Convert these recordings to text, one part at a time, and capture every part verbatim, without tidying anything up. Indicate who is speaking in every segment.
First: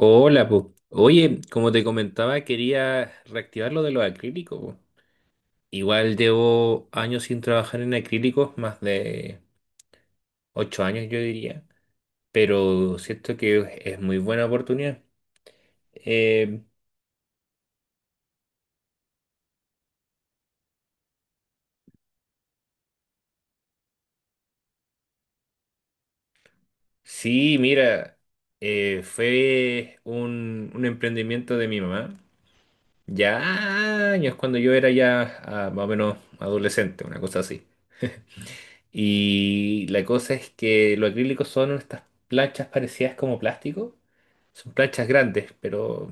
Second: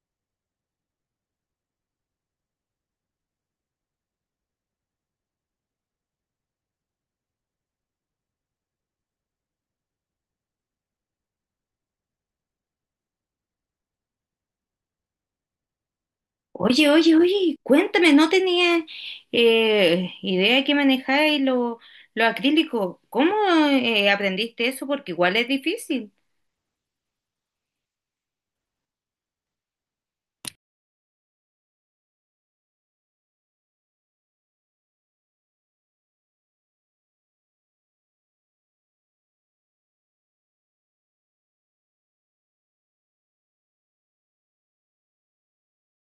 Speaker 1: Hola, po. Oye, como te comentaba, quería reactivar lo de los acrílicos, po. Igual llevo años sin trabajar en acrílicos, más de ocho años yo diría, pero siento que es muy buena oportunidad. Eh,
Speaker 2: Oye, oye, oye, cuéntame, no tenía eh, idea que manejáis lo, lo acrílico. ¿Cómo eh, aprendiste eso? Porque igual es difícil.
Speaker 1: sí, mira, eh, fue un, un emprendimiento de mi mamá, ya años cuando yo era ya ah, más o menos adolescente, una cosa así. Y la cosa es que los acrílicos son estas planchas parecidas como plástico. Son planchas grandes, pero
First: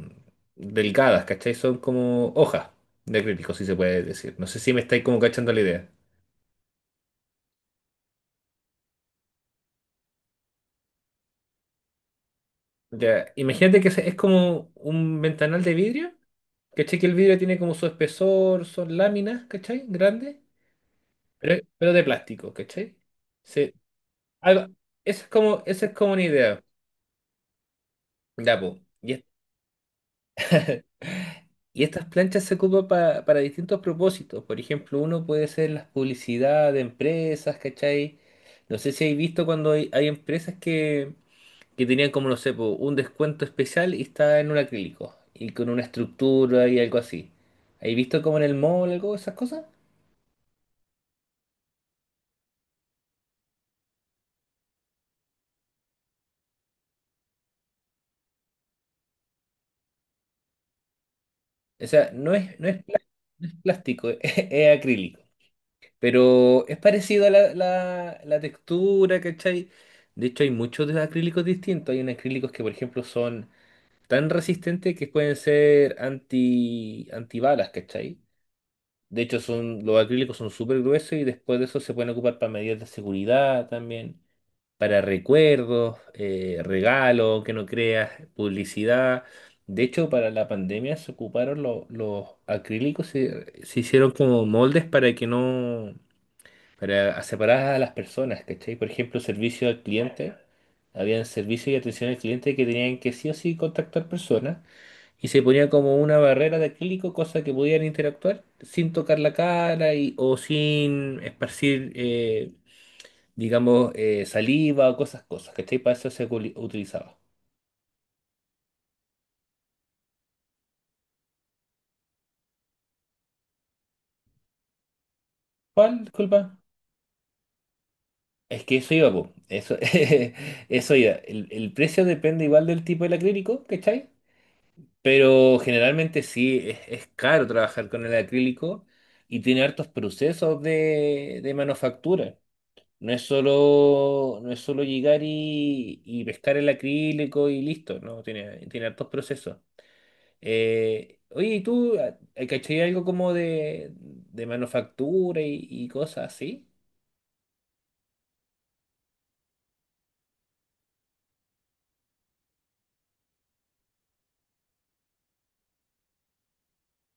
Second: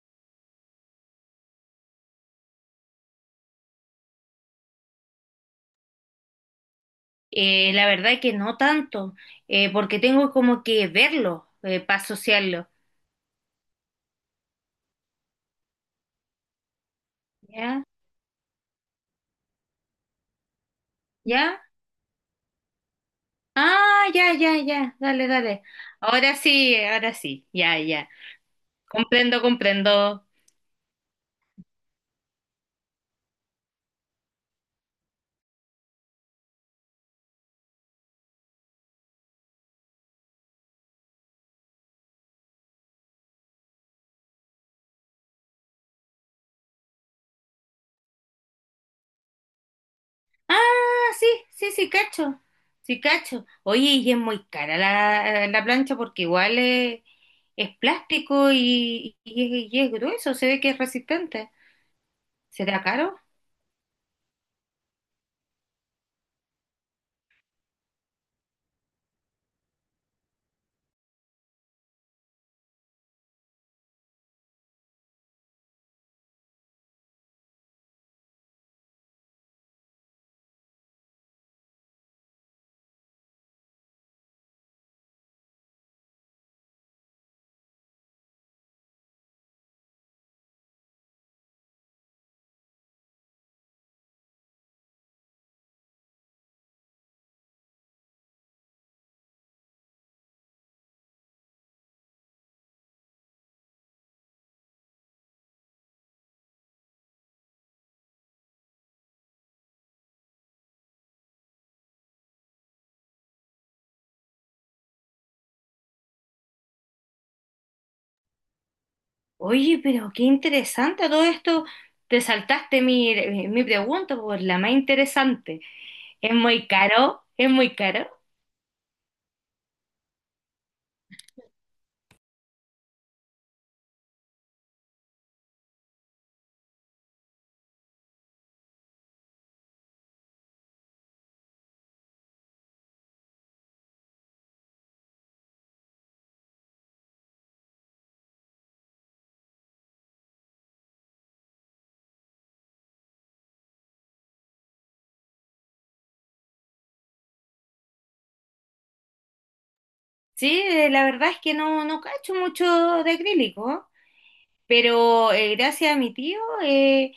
Speaker 1: delgadas, ¿cachai? Son como hojas de acrílico, si se puede decir. No sé si me estáis como cachando la idea.
Speaker 2: Eh, la verdad que no tanto, eh, porque tengo como que verlo eh, para asociarlo.
Speaker 1: Ya, imagínate que se- es como un ventanal de vidrio, ¿cachai? Que el vidrio tiene como
Speaker 2: ¿Ya?
Speaker 1: su espesor, son láminas, ¿cachai? Grandes, pero,
Speaker 2: ¿Ya?
Speaker 1: pero de plástico, ¿cachai? Sí,
Speaker 2: Ah, ya, ya,
Speaker 1: algo,
Speaker 2: ya.
Speaker 1: esa
Speaker 2: Dale,
Speaker 1: es
Speaker 2: dale.
Speaker 1: como, esa es como una
Speaker 2: Ahora
Speaker 1: idea.
Speaker 2: sí, ahora sí. Ya, ya.
Speaker 1: Ya, po. Y, es-
Speaker 2: Comprendo, comprendo.
Speaker 1: Y estas planchas se ocupan pa- para distintos propósitos. Por ejemplo, uno puede ser las publicidad de empresas, ¿cachai? No sé si hay visto cuando hay, hay empresas que, que tenían como, no sé, po, un descuento especial y está en un acrílico y con una estructura y algo así. ¿Hay visto como en el mall algo de esas cosas?
Speaker 2: Ah, sí, sí, sí, cacho. Sí, cacho. Oye, y es muy cara la, la plancha porque igual es, es plástico y, y es, y es grueso, se ve que es resistente.
Speaker 1: O sea, no es, no
Speaker 2: ¿Será
Speaker 1: es, pla-
Speaker 2: caro?
Speaker 1: no es plástico, es, es acrílico. Pero es parecido a la, la, la textura, ¿cachai? De hecho, hay muchos de acrílicos distintos. Hay unos acrílicos que, por ejemplo, son tan resistentes que pueden ser anti, antibalas, ¿cachai? De hecho, son, los acrílicos son súper gruesos y después de eso se pueden ocupar para medidas de seguridad también, para recuerdos, eh, regalos, que no creas, publicidad. De hecho, para la pandemia se ocuparon lo- los acrílicos, se, se hicieron como moldes para que no, para separar a las personas, ¿cachai? Por ejemplo, servicio al cliente. Habían servicio y atención al cliente que tenían que sí o sí contactar personas. Y se ponía como una barrera de acrílico, cosa que podían interactuar sin tocar la cara y, o sin esparcir, eh, digamos, eh, saliva o cosas, cosas, ¿cachai? Para eso se culi- utilizaba.
Speaker 2: Oye, pero qué interesante todo esto. Te saltaste mi, mi pregunta, por la más interesante.
Speaker 1: ¿Cuál?
Speaker 2: Es
Speaker 1: Disculpa.
Speaker 2: muy caro, es muy caro.
Speaker 1: Es que eso iba, po. Eso, eso iba. El, el precio depende igual del tipo del acrílico, ¿cachai? Pero generalmente sí, es, es caro trabajar con el acrílico y tiene hartos procesos de, de manufactura. No es solo, no es solo llegar y, y pescar el acrílico y listo, ¿no? Tiene, tiene hartos procesos. Eh, oye, ¿y tú ah, eh, cachai algo como de, de manufactura y, y cosas así?
Speaker 2: Sí, eh, la verdad es que no, no cacho mucho de acrílico, ¿eh? Pero eh, gracias a mi tío eh,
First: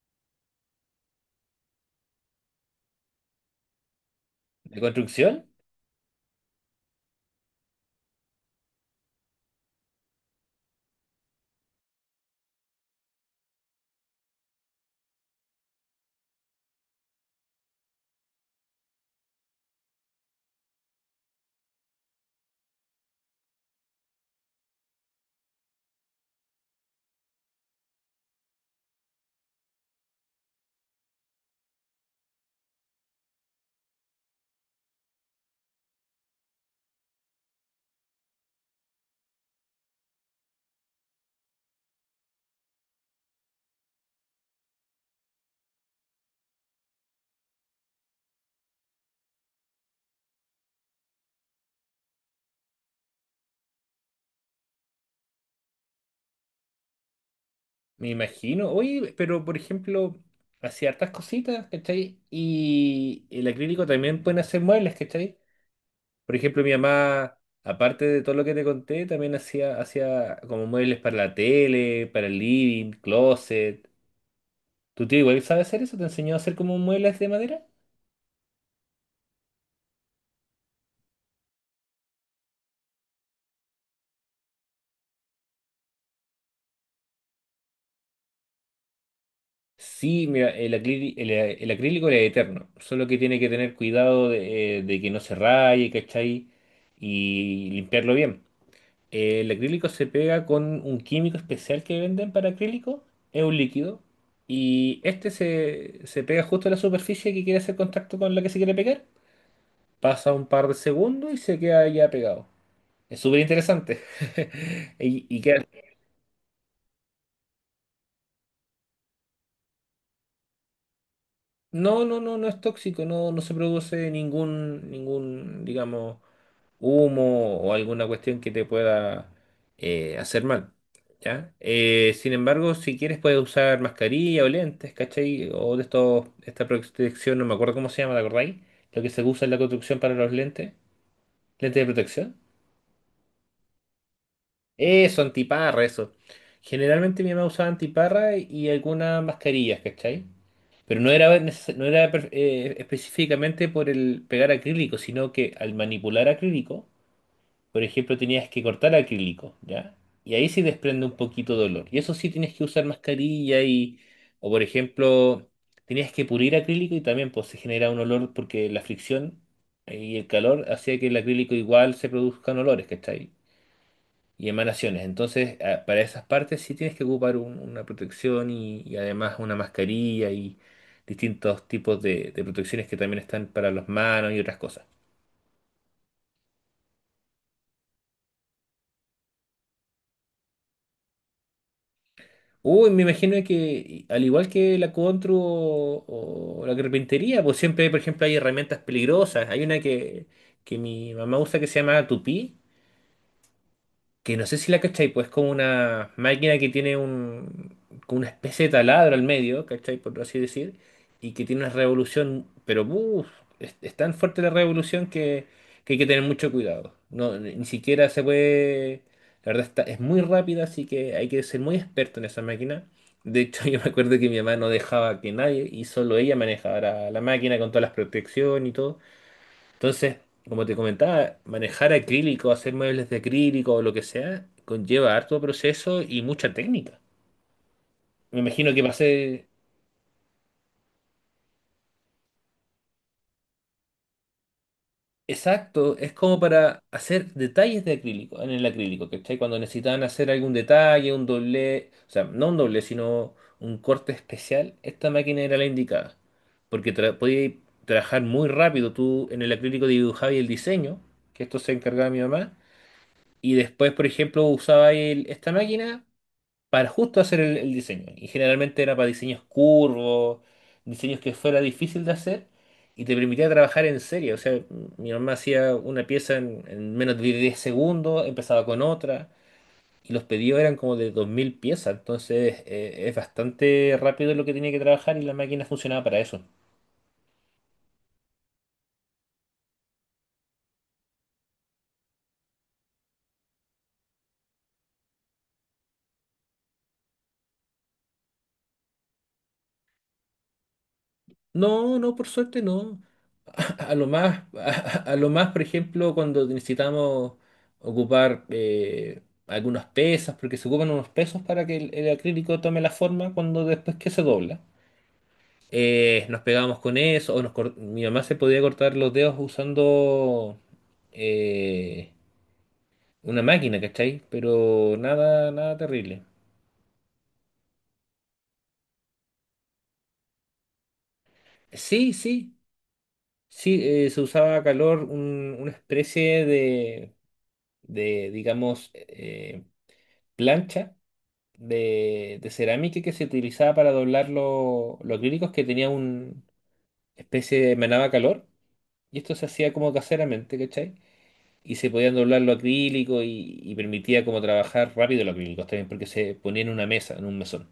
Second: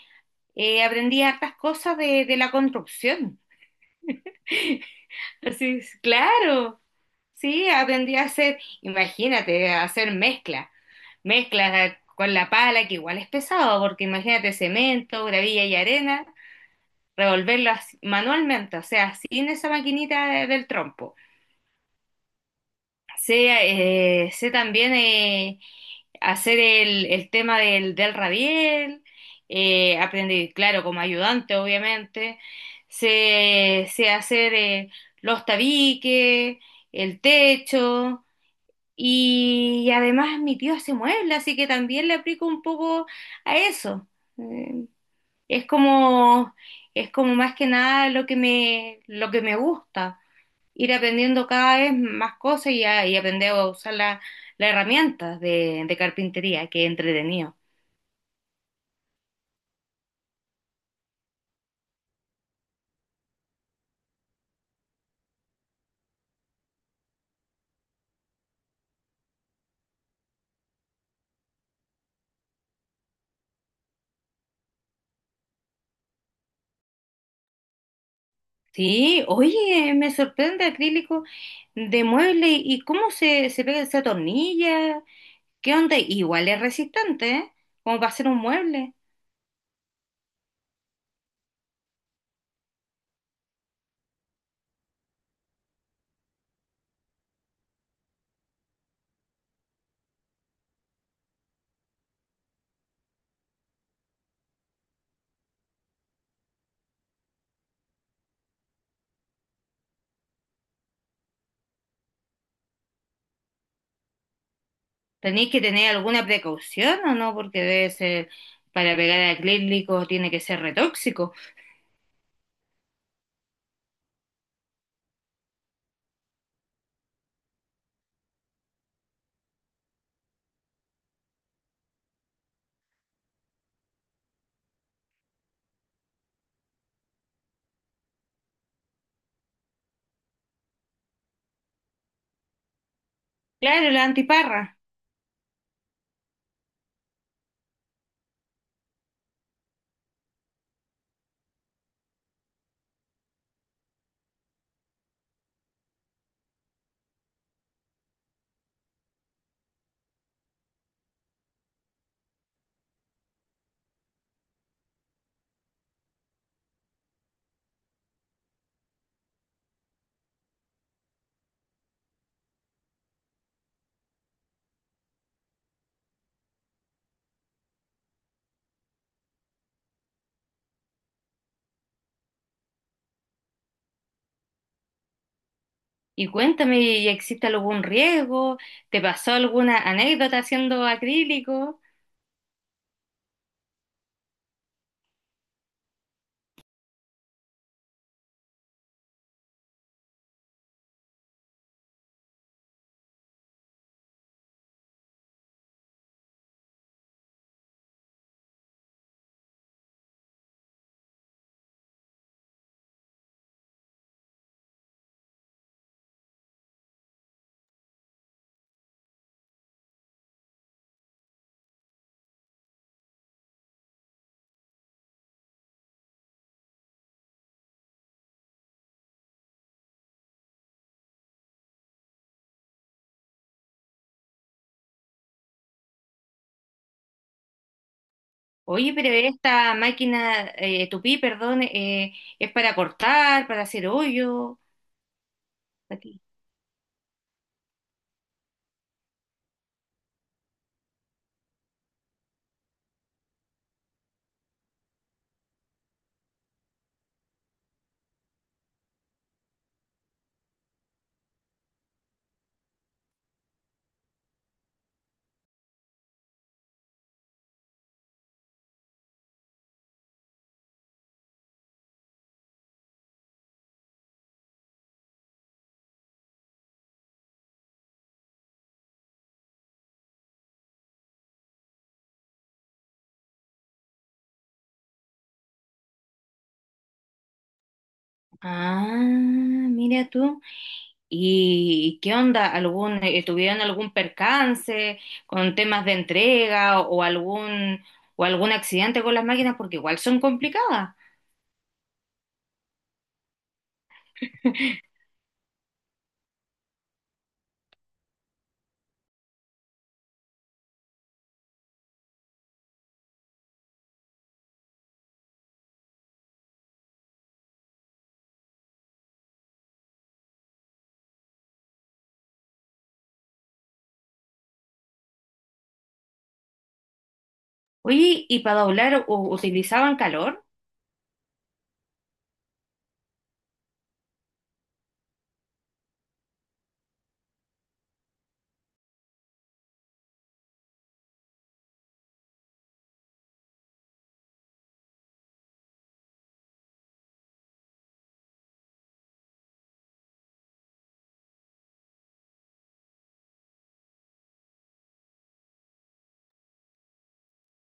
Speaker 2: Eh, aprendí hartas cosas de, de la construcción.
Speaker 1: ¿De construcción?
Speaker 2: Así es, claro. Sí, aprendí a hacer, imagínate, a hacer mezcla. Mezclas con la pala, que igual es pesado, porque imagínate cemento, gravilla y arena, revolverlas manualmente, o sea, sin esa maquinita de- del trompo. Sé, eh, sé también eh, hacer el, el tema del, del rabiel, eh, aprendí, claro, como ayudante, obviamente. Sé, sé hacer eh, los tabiques, el techo, y además mi tío hace muebles, así que también le aplico un poco a eso. Eh, es como, es como más que nada lo que me, lo que me gusta ir aprendiendo cada vez más cosas y, a- y aprender a usar la- las herramientas de, de carpintería, que es entretenido.
Speaker 1: Me imagino. Oye, pero por ejemplo, hacía hartas cositas, ¿cachai? Y el acrílico también pueden hacer muebles, ¿cachai? Por ejemplo, mi mamá, aparte de todo lo que te conté, también hacía, hacía como muebles para la tele, para el living, closet. ¿Tu tío igual sabe hacer eso? ¿Te enseñó a hacer como muebles de madera?
Speaker 2: Sí, oye, me sorprende acrílico de mueble y cómo se, se pega, se atornilla, qué onda, igual es resistente, ¿eh? Como para hacer un mueble.
Speaker 1: Sí, mira, el, acrí- el, el acrílico es eterno, solo que tiene que tener cuidado de, eh, de que no se raye, ¿cachai? Y limpiarlo bien. El acrílico se pega con un químico especial que venden para acrílico, es un líquido, y este se, se pega justo a la superficie que quiere hacer contacto con la que se quiere pegar, pasa un par de segundos y se queda ya pegado. Es súper interesante. Y, y
Speaker 2: Tenéis que
Speaker 1: queda.
Speaker 2: tener alguna precaución o no, porque debe ser, para pegar acrílico tiene que ser retóxico.
Speaker 1: No, no, no, no es tóxico, no, no se produce ningún, ningún, digamos, humo o alguna cuestión que te pueda eh, hacer mal, ¿ya? Eh, sin embargo, si quieres puedes usar mascarilla o lentes, ¿cachai? O de estos, esta protección, no me acuerdo cómo se llama, ¿te acordáis? Lo que se usa en la construcción para los lentes, lentes de protección.
Speaker 2: Claro, la antiparra.
Speaker 1: Eso, antiparra, eso. Generalmente mi mamá usaba antiparra y algunas mascarillas, ¿cachai? Pero no era, neces- no era per- eh, específicamente por el pegar acrílico, sino que al manipular acrílico, por ejemplo, tenías que cortar acrílico, ¿ya? Y ahí sí desprende un poquito de dolor. Y eso sí tienes que usar mascarilla y, o por ejemplo, tenías que pulir acrílico y también pues, se genera un olor porque la fricción y el calor hacía que el acrílico igual se produzcan olores, ¿cachai? Y emanaciones. Entonces, a- para esas partes sí tienes que ocupar un- una protección y, y además una mascarilla y distintos tipos de, de protecciones que también están para las manos y otras cosas.
Speaker 2: Y cuéntame, ¿y ¿existe algún riesgo? ¿Te pasó alguna anécdota haciendo acrílico?
Speaker 1: Uy, me imagino que y- al igual que la contru o, o la carpintería, pues siempre, por ejemplo, hay herramientas peligrosas. Hay una que, que mi mamá usa que se llama tupí que no sé si la cachai, pues es como una máquina que tiene un, como una especie de taladro al medio, ¿cachai? Por así decir, y que tiene una revolución, pero uff, es, es tan fuerte la revolución que, que hay que tener mucho cuidado. No, ni ni siquiera se puede, la verdad está, es muy rápida, así que hay que ser muy experto en esa máquina. De hecho, yo me acuerdo que mi mamá no dejaba que nadie, y solo ella manejara la máquina con todas las protecciones y todo. Entonces, como te comentaba, manejar acrílico, hacer muebles de acrílico o lo que sea, conlleva harto proceso y mucha técnica. Me imagino que va a
Speaker 2: Oye, pero
Speaker 1: ser
Speaker 2: esta máquina, eh, tupí, perdón, eh, es para cortar, para hacer hoyo.
Speaker 1: exacto, es
Speaker 2: Aquí.
Speaker 1: como para hacer detalles de acrílico, en el acrílico, ¿cachai? Cuando necesitaban hacer algún detalle, un doble, o sea, no un doble, sino un corte especial, esta máquina era la indicada, porque tra podía trabajar muy rápido, tú en el acrílico dibujabas el diseño, que esto se encargaba mi mamá, y después, por ejemplo, usaba el- esta máquina para justo hacer el, el diseño. Y generalmente era para diseños curvos, diseños que fuera difícil de hacer y te permitía trabajar en serie. O sea, m- mi mamá hacía una pieza en, en menos de diez segundos, empezaba con otra y los pedidos eran como de dos mil piezas. Entonces eh, es bastante rápido lo que tenía que trabajar y la máquina funcionaba para eso.
Speaker 2: Ah, mira tú. ¿Y qué onda? ¿Algún, eh, ¿tuvieron algún percance con temas de entrega o, o algún o algún accidente con las máquinas? Porque igual son complicadas.
Speaker 1: No, no, por suerte no. A lo más, a, a lo más, por ejemplo, cuando necesitamos ocupar eh, algunos pesos, porque se ocupan unos pesos para que el, el acrílico tome la forma cuando después que se dobla. Eh, nos pegábamos con eso, o nos cor- mi mamá se podía cortar los dedos usando eh, una máquina, ¿cachai? Pero nada, nada terrible.
Speaker 2: Oye, ¿y para doblar u- utilizaban calor?
Speaker 1: Sí, sí, sí, eh, se usaba a calor un- una especie de, de digamos, eh, plancha de, de cerámica que se utilizaba para doblar lo- los acrílicos que tenía una especie de emanaba calor. Y esto se hacía como caseramente, ¿cachai? Y se podían doblar los acrílicos y, y permitía como trabajar rápido los acrílicos también, porque se ponía en una mesa, en un mesón.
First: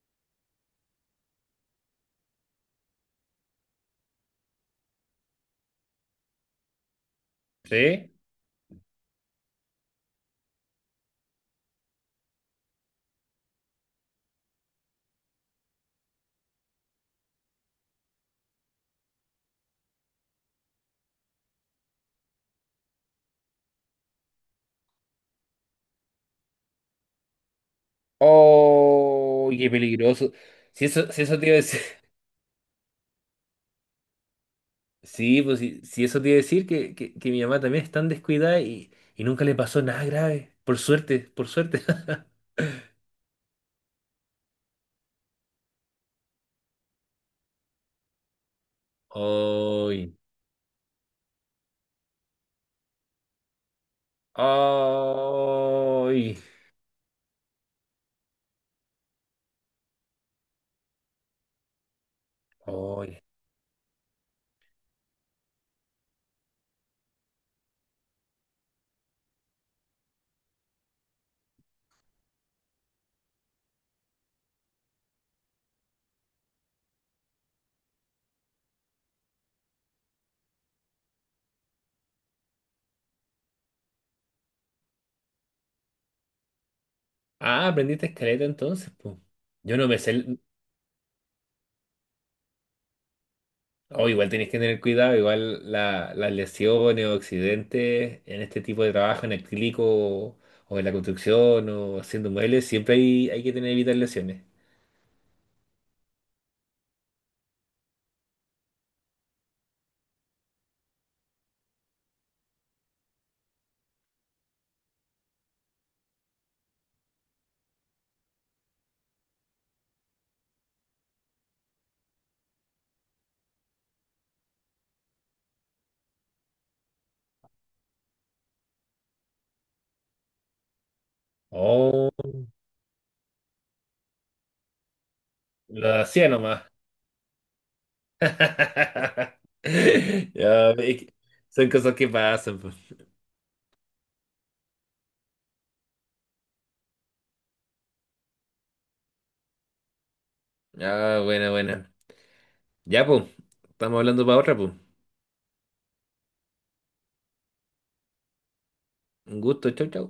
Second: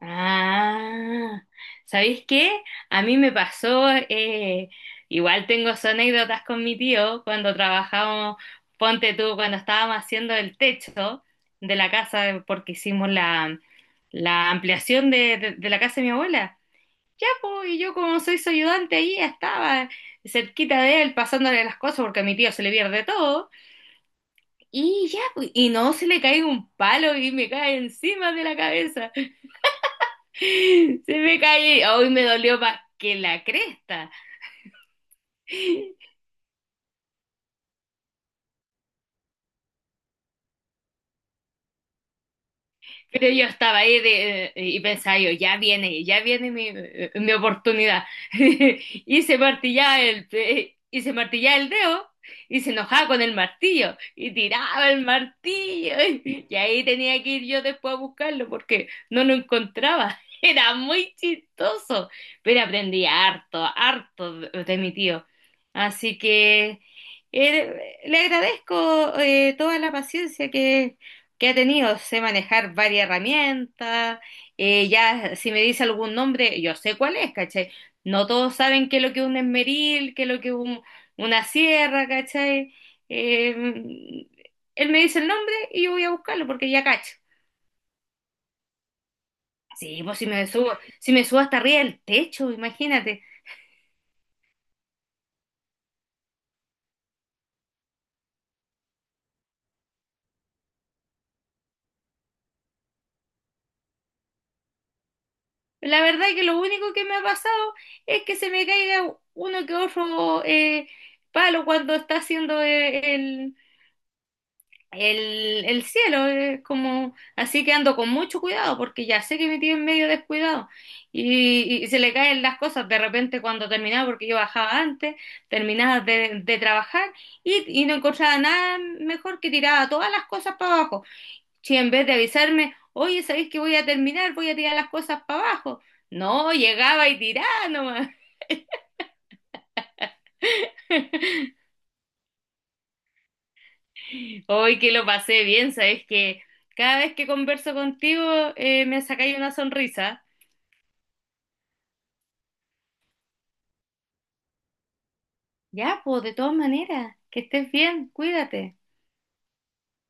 Speaker 2: Ah, ¿sabéis qué? A mí me pasó, eh, igual tengo sus anécdotas con mi tío cuando
Speaker 1: ¿Sí?
Speaker 2: trabajábamos, ponte tú, cuando estábamos haciendo el techo de la casa porque hicimos la, la ampliación de, de- de la casa de mi abuela. Ya, po. Y yo como soy su ayudante ahí estaba cerquita de él pasándole las cosas porque a mi tío se le pierde todo. Y ya, pues, y no se le cae un palo y me cae encima de la cabeza.
Speaker 1: ¡Oh! ¡Qué peligroso! Si
Speaker 2: Se
Speaker 1: eso, si eso
Speaker 2: me
Speaker 1: te iba a decir.
Speaker 2: cae, hoy me dolió más que la cresta.
Speaker 1: Sí, pues si, si eso te iba a decir que, que, que mi mamá también es tan descuidada y, y nunca le pasó nada grave. Por suerte, por suerte.
Speaker 2: Pero yo estaba ahí de- eh, y pensaba yo, ya viene, ya viene mi, eh, mi oportunidad. Y se martillaba
Speaker 1: ¡Ay!
Speaker 2: el, y se martillaba el dedo y se enojaba con el martillo y tiraba el martillo.
Speaker 1: Ay,
Speaker 2: Y ahí tenía que ir yo después a buscarlo porque no lo encontraba. Era muy chistoso, pero aprendí
Speaker 1: ay.
Speaker 2: harto, harto de, de mi tío. Así que eh, le agradezco eh, toda la paciencia que que ha tenido. Sé manejar varias herramientas, eh, ya si me dice algún nombre, yo sé cuál es, ¿cachai? No todos saben qué es lo que es un esmeril, qué es lo que es un- una sierra, ¿cachai? Eh, Él me dice el nombre y yo voy a buscarlo porque ya cacho.
Speaker 1: Ah, aprendiste escaleta entonces, pues. Yo no me
Speaker 2: Sí,
Speaker 1: sé.
Speaker 2: pues si
Speaker 1: El-
Speaker 2: me subo, si me subo hasta arriba del techo, imagínate.
Speaker 1: Oh, igual tenés que tener cuidado, igual la- las lesiones o accidentes en este tipo de trabajo, en el acrílico o en la construcción o haciendo muebles, siempre hay, hay que tener evitar lesiones.
Speaker 2: La verdad que lo único que me ha pasado es que se me caiga uno que otro eh, palo cuando está haciendo eh, el, el, el cielo, es como, así que ando con mucho cuidado porque ya sé que me tienen medio descuidado y, y se le caen las cosas de repente cuando terminaba, porque yo bajaba antes, terminaba de, de trabajar y, y no encontraba nada mejor que tiraba todas las cosas para abajo. Si en vez
Speaker 1: Oh,
Speaker 2: de avisarme, oye, ¿sabéis que voy a terminar? Voy a tirar las cosas para abajo.
Speaker 1: lo hacía
Speaker 2: No,
Speaker 1: nomás.
Speaker 2: llegaba y tiraba nomás.
Speaker 1: Ya, es que son cosas que pasan, pues.
Speaker 2: Hoy que lo pasé bien, ¿sabéis que cada vez que converso contigo eh, me sacáis una sonrisa?
Speaker 1: Ah, bueno, bueno. Ya, pues. Estamos hablando para otra, pues.
Speaker 2: Ya, pues, de todas maneras, que estés bien, cuídate.
Speaker 1: Un gusto, chau, chau.